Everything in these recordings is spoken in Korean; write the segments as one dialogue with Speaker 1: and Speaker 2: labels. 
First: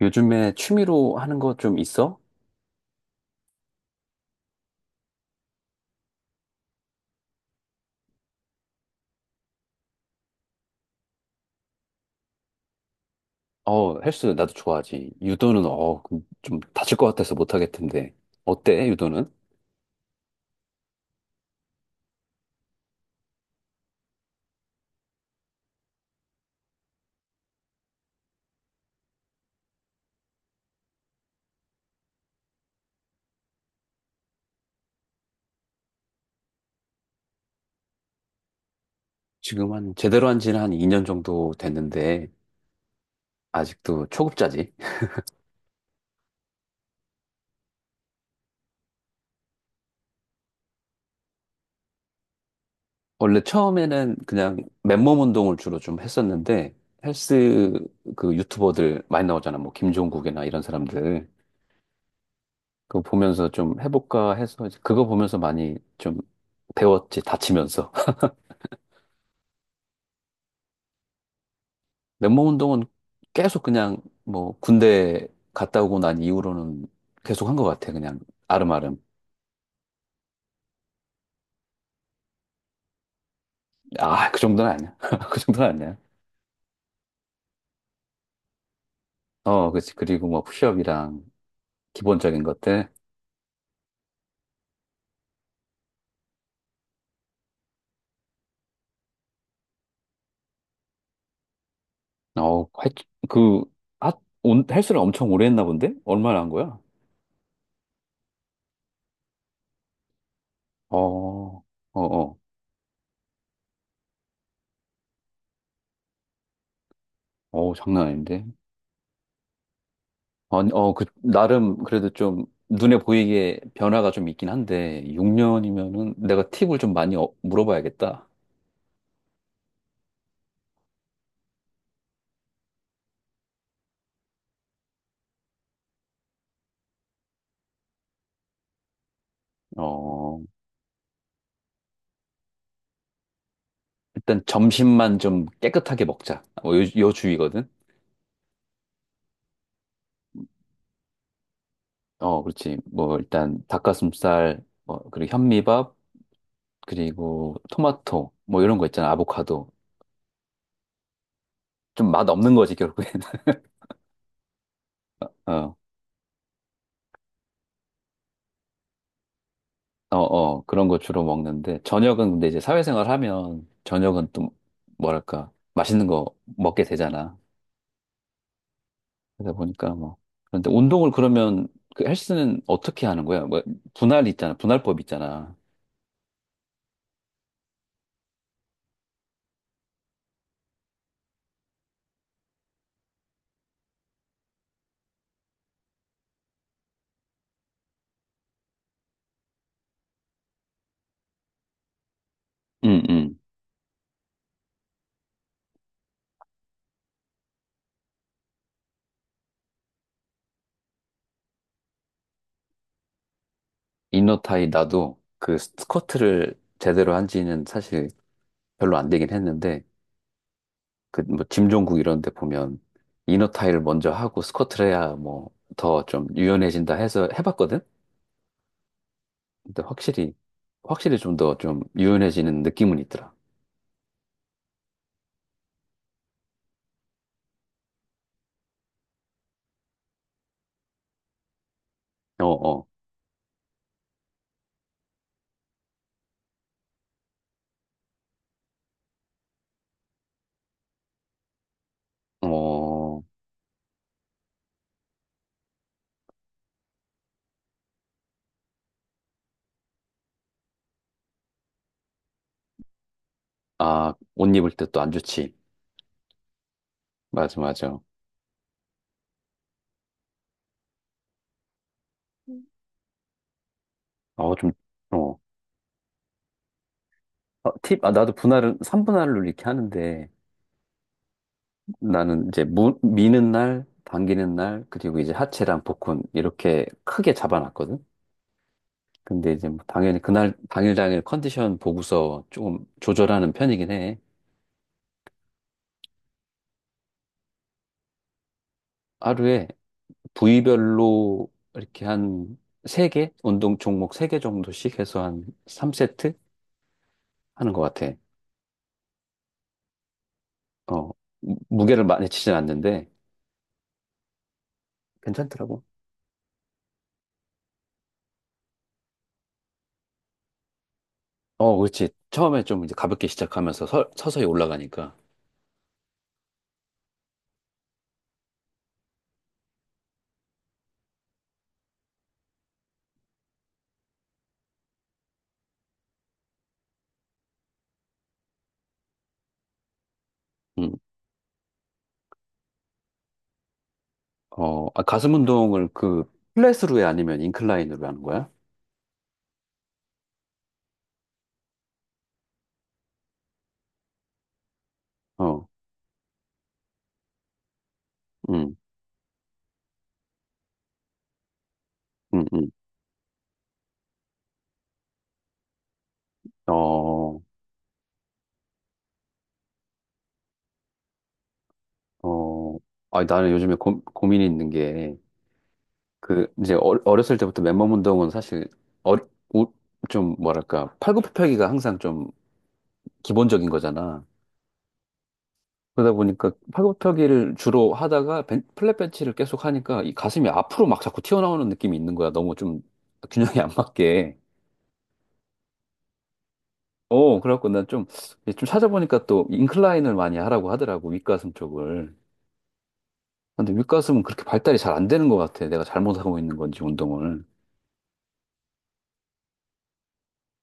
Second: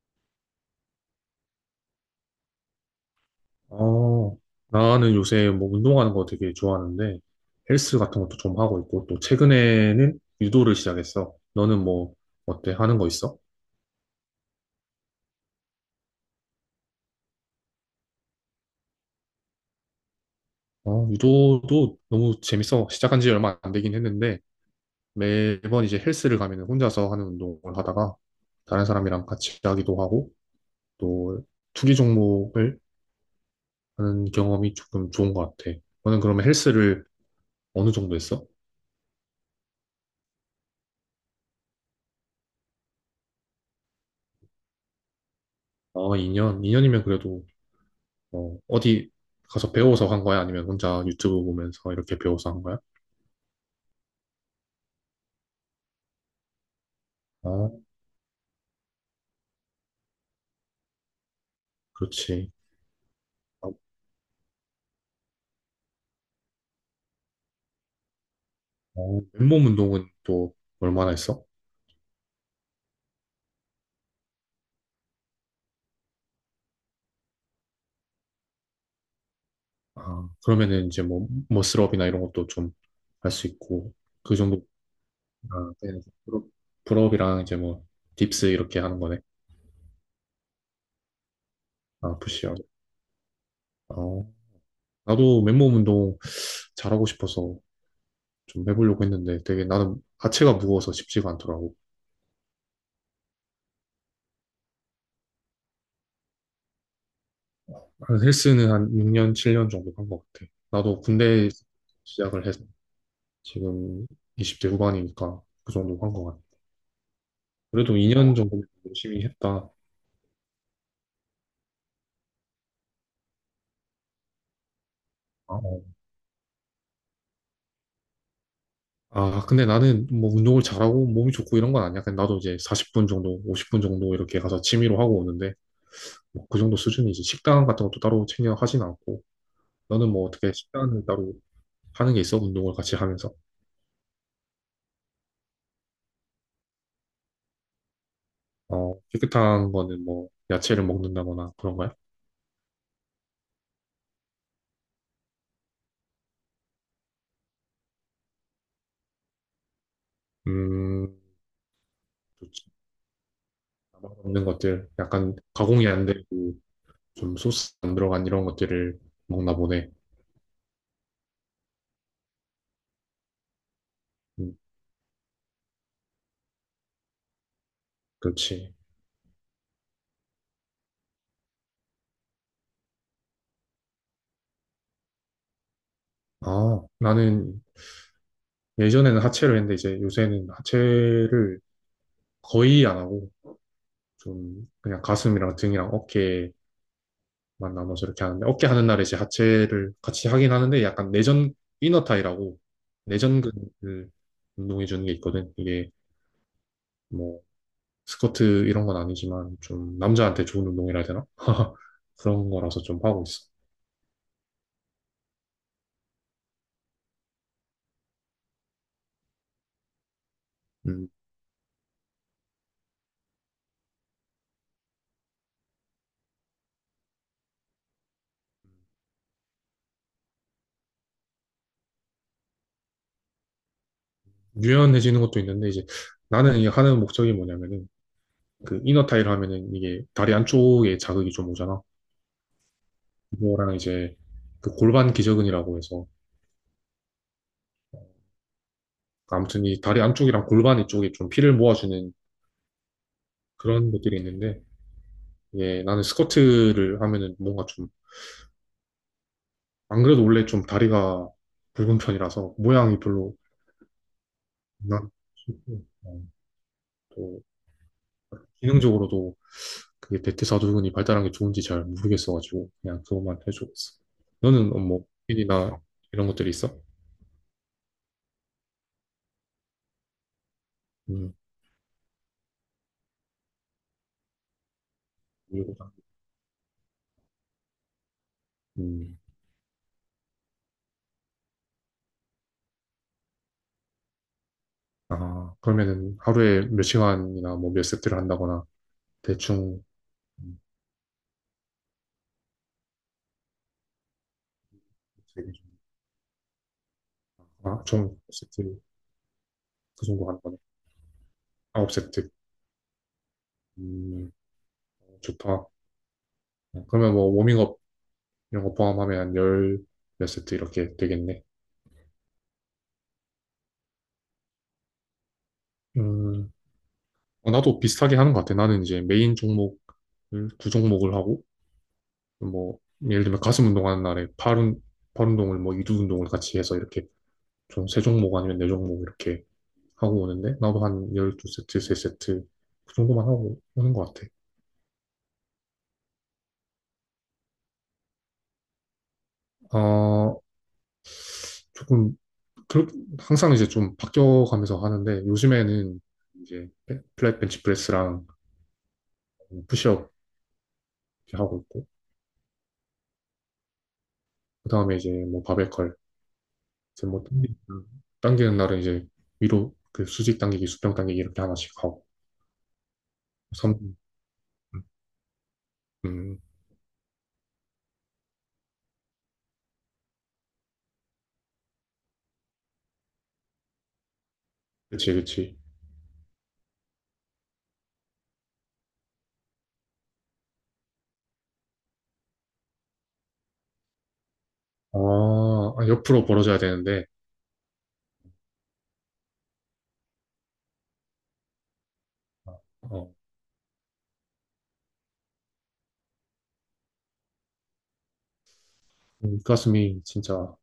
Speaker 1: 요즘에 취미로 하는 거 좀 있어?
Speaker 2: 어, 나는 요새 뭐 운동하는 거 되게 좋아하는데 헬스 같은 것도 좀 하고 있고 또 최근에는 유도를 시작했어. 너는 뭐 어때? 하는 거 있어?
Speaker 1: 어, 헬스 나도 좋아하지. 유도는 좀 다칠 것 같아서 못 하겠던데. 어때, 유도는?
Speaker 2: 어, 유도도 너무 재밌어. 시작한 지 얼마 안 되긴 했는데 매번 이제 헬스를 가면 혼자서 하는 운동을 하다가 다른 사람이랑 같이 하기도 하고 또 투기 종목을 하는 경험이 조금 좋은 것 같아. 너는 그러면 헬스를 어느 정도 했어?
Speaker 1: 지금 한 제대로 한 지는 한 2년 정도 됐는데 아직도 초급자지.
Speaker 2: 어, 2년? 2년이면 그래도 어디 가서 배워서 한 거야? 아니면 혼자 유튜브 보면서 이렇게 배워서 한 거야?
Speaker 1: 원래 처음에는 그냥 맨몸 운동을 주로 좀 했었는데
Speaker 2: 아,
Speaker 1: 헬스, 그 유튜버들 많이 나오잖아. 뭐 김종국이나 이런 사람들.
Speaker 2: 그렇지.
Speaker 1: 그거 보면서
Speaker 2: 아,
Speaker 1: 좀 해볼까 해서 이제 그거 보면서 많이 좀 배웠지, 다치면서.
Speaker 2: 맨몸 운동은 또 얼마나 했어?
Speaker 1: 맨몸 운동은 계속 그냥 뭐 군대 갔다 오고 난 이후로는 계속 한 것 같아. 그냥 아름아름.
Speaker 2: 아, 그러면은 이제 뭐, 머슬업이나 이런 것도 좀 할 수 있고,
Speaker 1: 아,
Speaker 2: 그
Speaker 1: 그
Speaker 2: 정도,
Speaker 1: 정도는 아니야. 그 정도는
Speaker 2: 아, 네.
Speaker 1: 아니야.
Speaker 2: 풀업- 풀업이랑 이제 뭐, 딥스 이렇게 하는 거네.
Speaker 1: 어, 그치. 그리고 뭐 푸시업이랑
Speaker 2: 아,
Speaker 1: 기본적인
Speaker 2: 푸시업.
Speaker 1: 것들.
Speaker 2: 어, 나도 맨몸 운동 잘하고 싶어서 좀 해보려고 했는데 되게 나는 하체가 무거워서 쉽지가 않더라고.
Speaker 1: 어, 할, 그, 하, 온, 헬스를 엄청 오래 했나 본데? 얼마나 한 거야?
Speaker 2: 그래서 헬스는 한 6년, 7년 정도 한 것 같아.
Speaker 1: 어,
Speaker 2: 나도 군대
Speaker 1: 어, 어.
Speaker 2: 시작을 해서 지금 20대 후반이니까 그 정도 한 것 같아.
Speaker 1: 어,
Speaker 2: 그래도
Speaker 1: 장난
Speaker 2: 2년
Speaker 1: 아닌데.
Speaker 2: 정도 열심히 했다.
Speaker 1: 아니, 나름 그래도 좀 눈에 보이게 변화가 좀 있긴 한데,
Speaker 2: 아, 어.
Speaker 1: 6년이면은 내가 팁을 좀 많이 물어봐야겠다.
Speaker 2: 아, 근데 나는 뭐 운동을 잘하고 몸이 좋고 이런 건 아니야. 그냥 나도 이제 40분 정도, 50분 정도 이렇게 가서 취미로 하고 오는데 뭐그 정도 수준이지. 식단 같은 것도 따로 챙겨 하진 않고. 너는 뭐
Speaker 1: 어.
Speaker 2: 어떻게 식단을 따로 하는 게 있어? 운동을 같이 하면서.
Speaker 1: 일단 점심만 좀 깨끗하게 먹자. 뭐 요 주의거든.
Speaker 2: 어, 깨끗한 거는 뭐 야채를 먹는다거나 그런 거야?
Speaker 1: 어, 그렇지. 뭐 일단 닭가슴살, 뭐 그리고 현미밥, 그리고 토마토, 뭐 이런 거 있잖아. 아보카도.
Speaker 2: 음,
Speaker 1: 좀 맛 없는
Speaker 2: 좋지.
Speaker 1: 거지 결국에는.
Speaker 2: 없는 것들, 약간
Speaker 1: 어,
Speaker 2: 가공이 안 되고 좀 소스 안 들어간 이런 것들을 먹나 보네.
Speaker 1: 어 그런 거 주로 먹는데 저녁은 근데 이제 사회생활 하면 저녁은 또
Speaker 2: 음,
Speaker 1: 뭐랄까 맛있는 거 먹게 되잖아.
Speaker 2: 그렇지.
Speaker 1: 그러다 보니까 뭐 그런데 운동을 그러면 그 헬스는 어떻게 하는 거야? 뭐 분할 있잖아. 분할법 있잖아.
Speaker 2: 아, 나는 예전에는 하체를 했는데 이제 요새는 하체를 거의 안 하고 좀 그냥 가슴이랑 등이랑 어깨만 나눠서 이렇게 하는데 어깨 하는 날에 이제 하체를 같이 하긴 하는데 약간 내전 이너타이라고
Speaker 1: 응, 응.
Speaker 2: 내전근을 운동해 주는 게 있거든. 이게 뭐 스쿼트 이런 건 아니지만 좀 남자한테 좋은 운동이라 해야 되나? 그런 거라서 좀 하고 있어.
Speaker 1: 이너타이 나도 그 스쿼트를 제대로 한 지는 사실 별로 안 되긴 했는데
Speaker 2: 음,
Speaker 1: 그 뭐 짐종국 이런 데 보면 이너타이를 먼저 하고 스쿼트를 해야 뭐 더 좀 유연해진다 해서 해봤거든? 근데 확실히 좀 더 좀 유연해지는 느낌은 있더라.
Speaker 2: 유연해지는 것도 있는데 이제 나는 이 하는 목적이 뭐냐면은 그 이너 타일 하면은 이게 다리 안쪽에 자극이 좀 오잖아.
Speaker 1: 어, 어,
Speaker 2: 그거랑 이제 그 골반 기저근이라고 해서 아무튼 이 다리 안쪽이랑 골반 이쪽에 좀 피를 모아주는
Speaker 1: 어,
Speaker 2: 그런 것들이 있는데 이게 나는 스쿼트를 하면은 뭔가 좀 안 그래도 원래 좀 다리가 굵은 편이라서 모양이 별로.
Speaker 1: 아, 옷 입을 때
Speaker 2: 난
Speaker 1: 또 안 좋지.
Speaker 2: 또
Speaker 1: 맞아, 맞아.
Speaker 2: 기능적으로도 그게 대퇴사두근이 발달한 게 좋은지 잘 모르겠어가지고 그냥 그것만 해주고 있어.
Speaker 1: 어, 좀,
Speaker 2: 너는 뭐
Speaker 1: 어.
Speaker 2: 고민이나 이런 것들이 있어?
Speaker 1: 나도 분할은 3분할로 이렇게 하는데,
Speaker 2: 음,
Speaker 1: 나는 이제 미는 날, 당기는 날, 그리고 이제
Speaker 2: 모르
Speaker 1: 하체랑
Speaker 2: 다나
Speaker 1: 복근 이렇게 크게 잡아놨거든.
Speaker 2: 음,
Speaker 1: 근데 이제 뭐 당연히 그날 당일 컨디션 보고서 조금 조절하는 편이긴 해.
Speaker 2: 아 그러면은 하루에 몇 시간이나 뭐 몇 세트를 한다거나
Speaker 1: 하루에
Speaker 2: 대충. 음,
Speaker 1: 부위별로 이렇게 한 세개 운동 종목 세 개 정도씩 해서 한
Speaker 2: 되게 좀-.
Speaker 1: 3세트 하는 것
Speaker 2: 아,
Speaker 1: 같아.
Speaker 2: 총 세트 그 정도 하는 거네.
Speaker 1: 어,
Speaker 2: 아홉
Speaker 1: 무게를 많이
Speaker 2: 세트.
Speaker 1: 치진 않는데
Speaker 2: 음, 좋다.
Speaker 1: 괜찮더라고.
Speaker 2: 어, 그러면 뭐 워밍업 이런 거 포함하면 한 열 몇 세트 이렇게 되겠네.
Speaker 1: 어, 그렇지. 처음에 좀 이제 가볍게 시작하면서 서서히 올라가니까.
Speaker 2: 음. 어, 나도 비슷하게 하는 것 같아. 나는 이제 메인 종목을 두 종목을 하고 뭐 예를 들면 가슴 운동하는 날에 팔 운동을 뭐 이두 운동을 같이 해서 이렇게 좀 세 종목 아니면 네 종목 이렇게 하고 오는데 나도
Speaker 1: 음.
Speaker 2: 한 12세트, 3세트 그 정도만 하고 오는 것 같아.
Speaker 1: 어, 아, 가슴 운동을 그 플랫으로 해 아니면 인클라인으로 하는 거야?
Speaker 2: 어, 조금 그렇, 항상 이제 좀 바뀌어가면서 하는데
Speaker 1: 어,
Speaker 2: 요즘에는 이제 플랫 벤치 프레스랑
Speaker 1: 음,
Speaker 2: 푸시업 이렇게 하고 있고
Speaker 1: 음, 음.
Speaker 2: 그다음에 이제 뭐 바벨컬 이제 뭐
Speaker 1: 어,
Speaker 2: 당기는 날은 이제 위로 그 수직 당기기, 수평 당기기 이렇게 하나씩 하고
Speaker 1: 어. 아, 나는
Speaker 2: 삼.
Speaker 1: 요즘에 고민이 있는 게
Speaker 2: 음,
Speaker 1: 그 이제 어렸을 때부터 맨몸 운동은 사실 어, 우- 좀 뭐랄까 팔굽혀펴기가 항상 좀 기본적인 거잖아.
Speaker 2: 그치, 그치.
Speaker 1: 그러다 보니까 팔굽혀펴기를 주로 하다가 플랫 벤치를 계속 하니까 이 가슴이 앞으로 막 자꾸 튀어나오는 느낌이 있는 거야. 너무 좀 균형이 안 맞게.
Speaker 2: 아, 아, 옆으로 벌어져야 되는데,
Speaker 1: 어, 그래갖고 난 좀, 좀 찾아보니까 또 인클라인을 많이 하라고 하더라고, 윗가슴 쪽을.
Speaker 2: 어,
Speaker 1: 근데 윗가슴은 그렇게 발달이 잘 안 되는 것 같아. 내가 잘못하고 있는 건지, 운동을.
Speaker 2: 그 가슴이 진짜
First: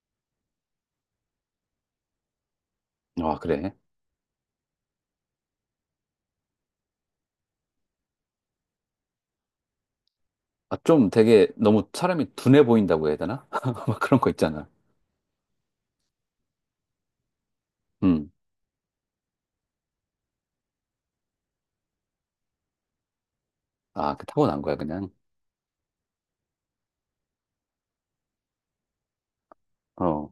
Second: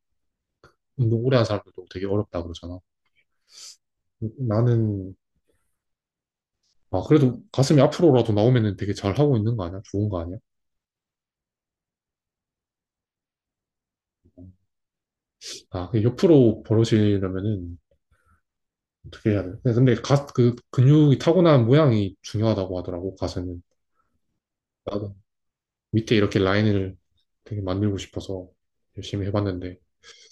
Speaker 2: 운동 오래 한 사람들도 되게 어렵다 그러잖아.
Speaker 1: 아, 그래?
Speaker 2: 나는. 아, 그래도 가슴이 앞으로라도 나오면은 되게 잘 하고 있는 거 아니야? 좋은 거 아니야?
Speaker 1: 아, 좀 되게 너무 사람이 둔해 보인다고 해야 되나? 막 그런 거
Speaker 2: 음,
Speaker 1: 있잖아.
Speaker 2: 아, 그 옆으로 벌어지려면은
Speaker 1: 음.
Speaker 2: 어떻게 해야 돼? 네, 근데 그 근육이 타고난 모양이 중요하다고 하더라고, 가슴은.
Speaker 1: 아, 그 타고난 거야, 그냥.
Speaker 2: 나도 밑에 이렇게 라인을 되게 만들고 싶어서 열심히 해봤는데,
Speaker 1: 어,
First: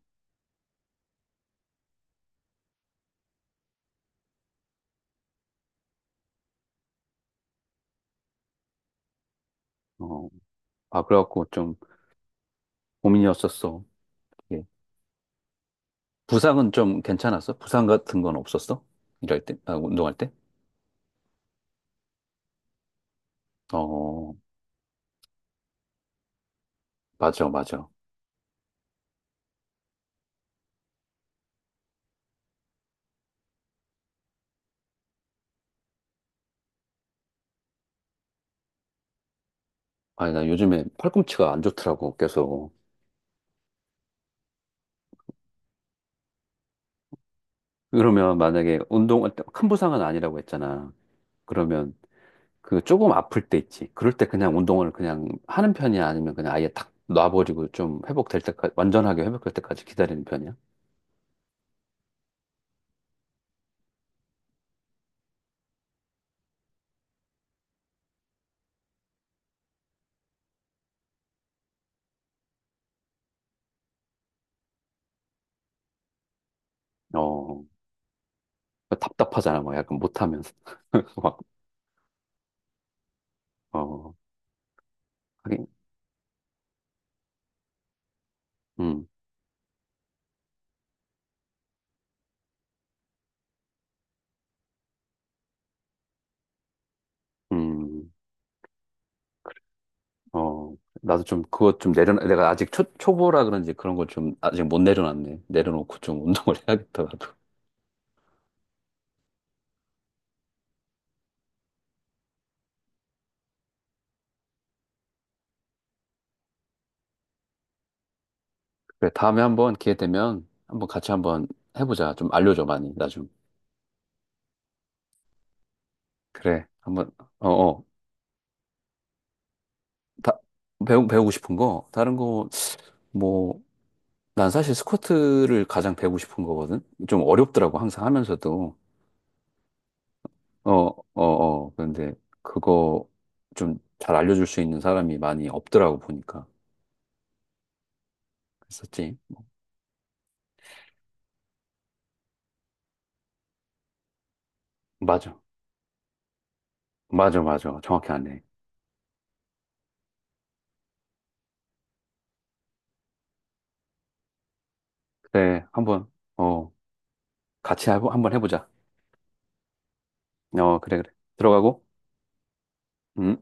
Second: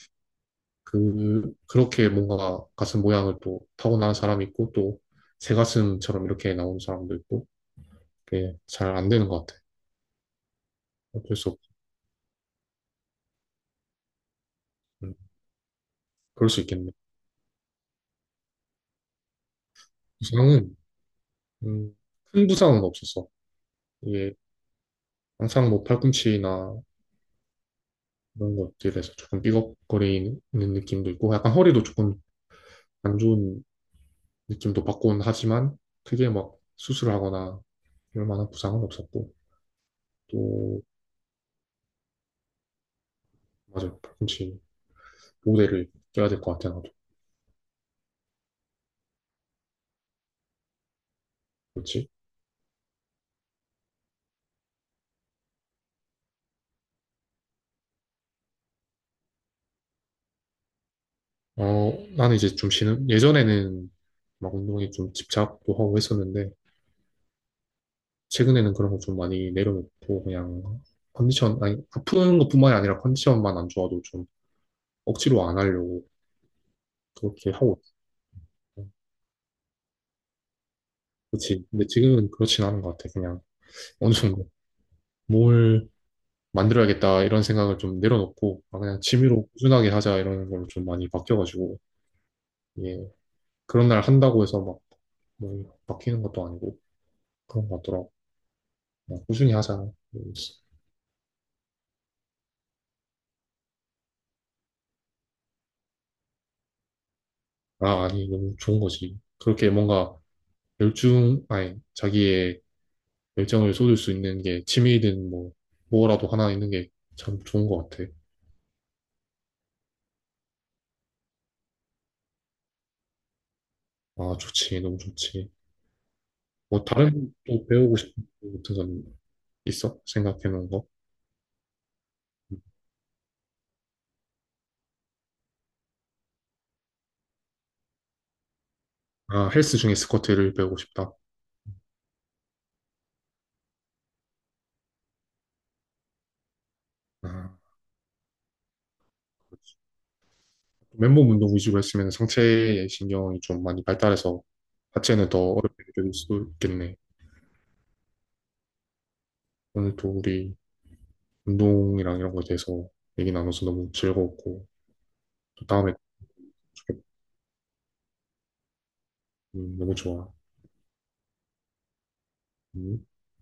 Speaker 2: 그렇게 뭔가 가슴 모양을 또 타고난 사람이 있고, 또, 새 가슴처럼 이렇게 나오는 사람도 있고, 그게 잘 안 되는 것 같아.
Speaker 1: 어. 아,
Speaker 2: 어쩔
Speaker 1: 그래갖고
Speaker 2: 수 없.
Speaker 1: 좀 고민이었었어. 예.
Speaker 2: 음, 그럴 수
Speaker 1: 부상은
Speaker 2: 있겠네.
Speaker 1: 좀 괜찮았어? 부상 같은 건 없었어? 일할 때? 아, 운동할 때?
Speaker 2: 부상은, 음, 큰 부상은 없었어. 이게
Speaker 1: 어,
Speaker 2: 항상 뭐 팔꿈치나
Speaker 1: 맞아, 맞아.
Speaker 2: 이런 것들에서 조금 삐걱거리는 느낌도 있고, 약간 허리도 조금 안 좋은 느낌도 받곤 하지만, 크게 막 수술하거나 이럴 만한 부상은 없었고,
Speaker 1: 아니, 나
Speaker 2: 또,
Speaker 1: 요즘에 팔꿈치가 안 좋더라고, 계속.
Speaker 2: 맞아. 팔꿈치 모대를 껴야 될 것 같아, 나도.
Speaker 1: 그러면 만약에 운동, 큰 부상은 아니라고 했잖아. 그러면
Speaker 2: 그렇지.
Speaker 1: 그 조금 아플 때 있지. 그럴 때 그냥 운동을 그냥 하는 편이야? 아니면 그냥 아예 탁 놔버리고 좀 회복될 때까지, 완전하게 회복될 때까지 기다리는 편이야?
Speaker 2: 어, 나는 이제 좀 쉬는, 예전에는 막 운동에 좀 집착도 하고 했었는데, 최근에는 그런 거 좀 많이 내려놓고, 그냥 컨디션, 아니, 아픈 것뿐만이 아니라 컨디션만 안 좋아도 좀 억지로 안 하려고 그렇게
Speaker 1: 어,
Speaker 2: 하고 있어요.
Speaker 1: 어, 답답하잖아. 막 약간 못하면. 막,
Speaker 2: 그렇지. 근데 지금은 그렇진 않은 것 같아. 그냥 어느
Speaker 1: 어,
Speaker 2: 정도
Speaker 1: 하긴,
Speaker 2: 뭘 만들어야겠다 이런 생각을 좀 내려놓고, 아, 그냥
Speaker 1: 음,
Speaker 2: 취미로 꾸준하게 하자 이런 걸로 좀 많이 바뀌어가지고, 예. 그런 날 한다고 해서 막, 뭐 바뀌는 것도 아니고, 그런 것
Speaker 1: 음,
Speaker 2: 같더라고. 그냥 꾸준히 하자. 음.
Speaker 1: 어. 나도 좀 그거 좀 내려놔. 내가 아직 초보라 그런지 그런 걸 좀 아직 못 내려놨네. 내려놓고 좀 운동을 해야겠다, 나도.
Speaker 2: 아, 아니, 너무 좋은 거지. 그렇게 뭔가 열중, 아니, 자기의 열정을 쏟을 수 있는 게 취미든 뭐, 뭐라도 하나 있는 게 참 좋은 것 같아.
Speaker 1: 그래, 다음에 한번 기회 되면 한번 같이 한번 해보자. 좀 알려줘, 많이. 나 좀.
Speaker 2: 아, 좋지. 너무 좋지.
Speaker 1: 그래.
Speaker 2: 뭐,
Speaker 1: 한번,
Speaker 2: 다른 또
Speaker 1: 어어.
Speaker 2: 배우고 싶은 거 같은 건 있어?
Speaker 1: 다,
Speaker 2: 생각해 놓은 거?
Speaker 1: 배우고 싶은 거? 다른 거, 뭐, 난 사실 스쿼트를 가장 배우고 싶은 거거든? 좀 어렵더라고, 항상 하면서도.
Speaker 2: 아, 헬스 중에 스쿼트를
Speaker 1: 어,
Speaker 2: 배우고
Speaker 1: 어,
Speaker 2: 싶다.
Speaker 1: 어. 그런데 그거 좀 잘 알려줄 수 있는 사람이 많이 없더라고, 보니까.
Speaker 2: 아,
Speaker 1: 그랬었지.
Speaker 2: 그렇지. 맨몸 운동 위주로 했으면 상체의 신경이 좀 많이 발달해서 하체는
Speaker 1: 맞아.
Speaker 2: 더 어렵게 느껴질 수도 있겠네.
Speaker 1: 맞아. 정확히 아네.
Speaker 2: 오늘 또 우리 운동이랑 이런 거에 대해서 얘기 나눠서 너무 즐거웠고,
Speaker 1: 그래,
Speaker 2: 또 다음에.
Speaker 1: 한번, 어, 한번 해보자.
Speaker 2: 너무 좋아.
Speaker 1: 어, 그래, 그래. 들어가고.
Speaker 2: 음.
Speaker 1: 음.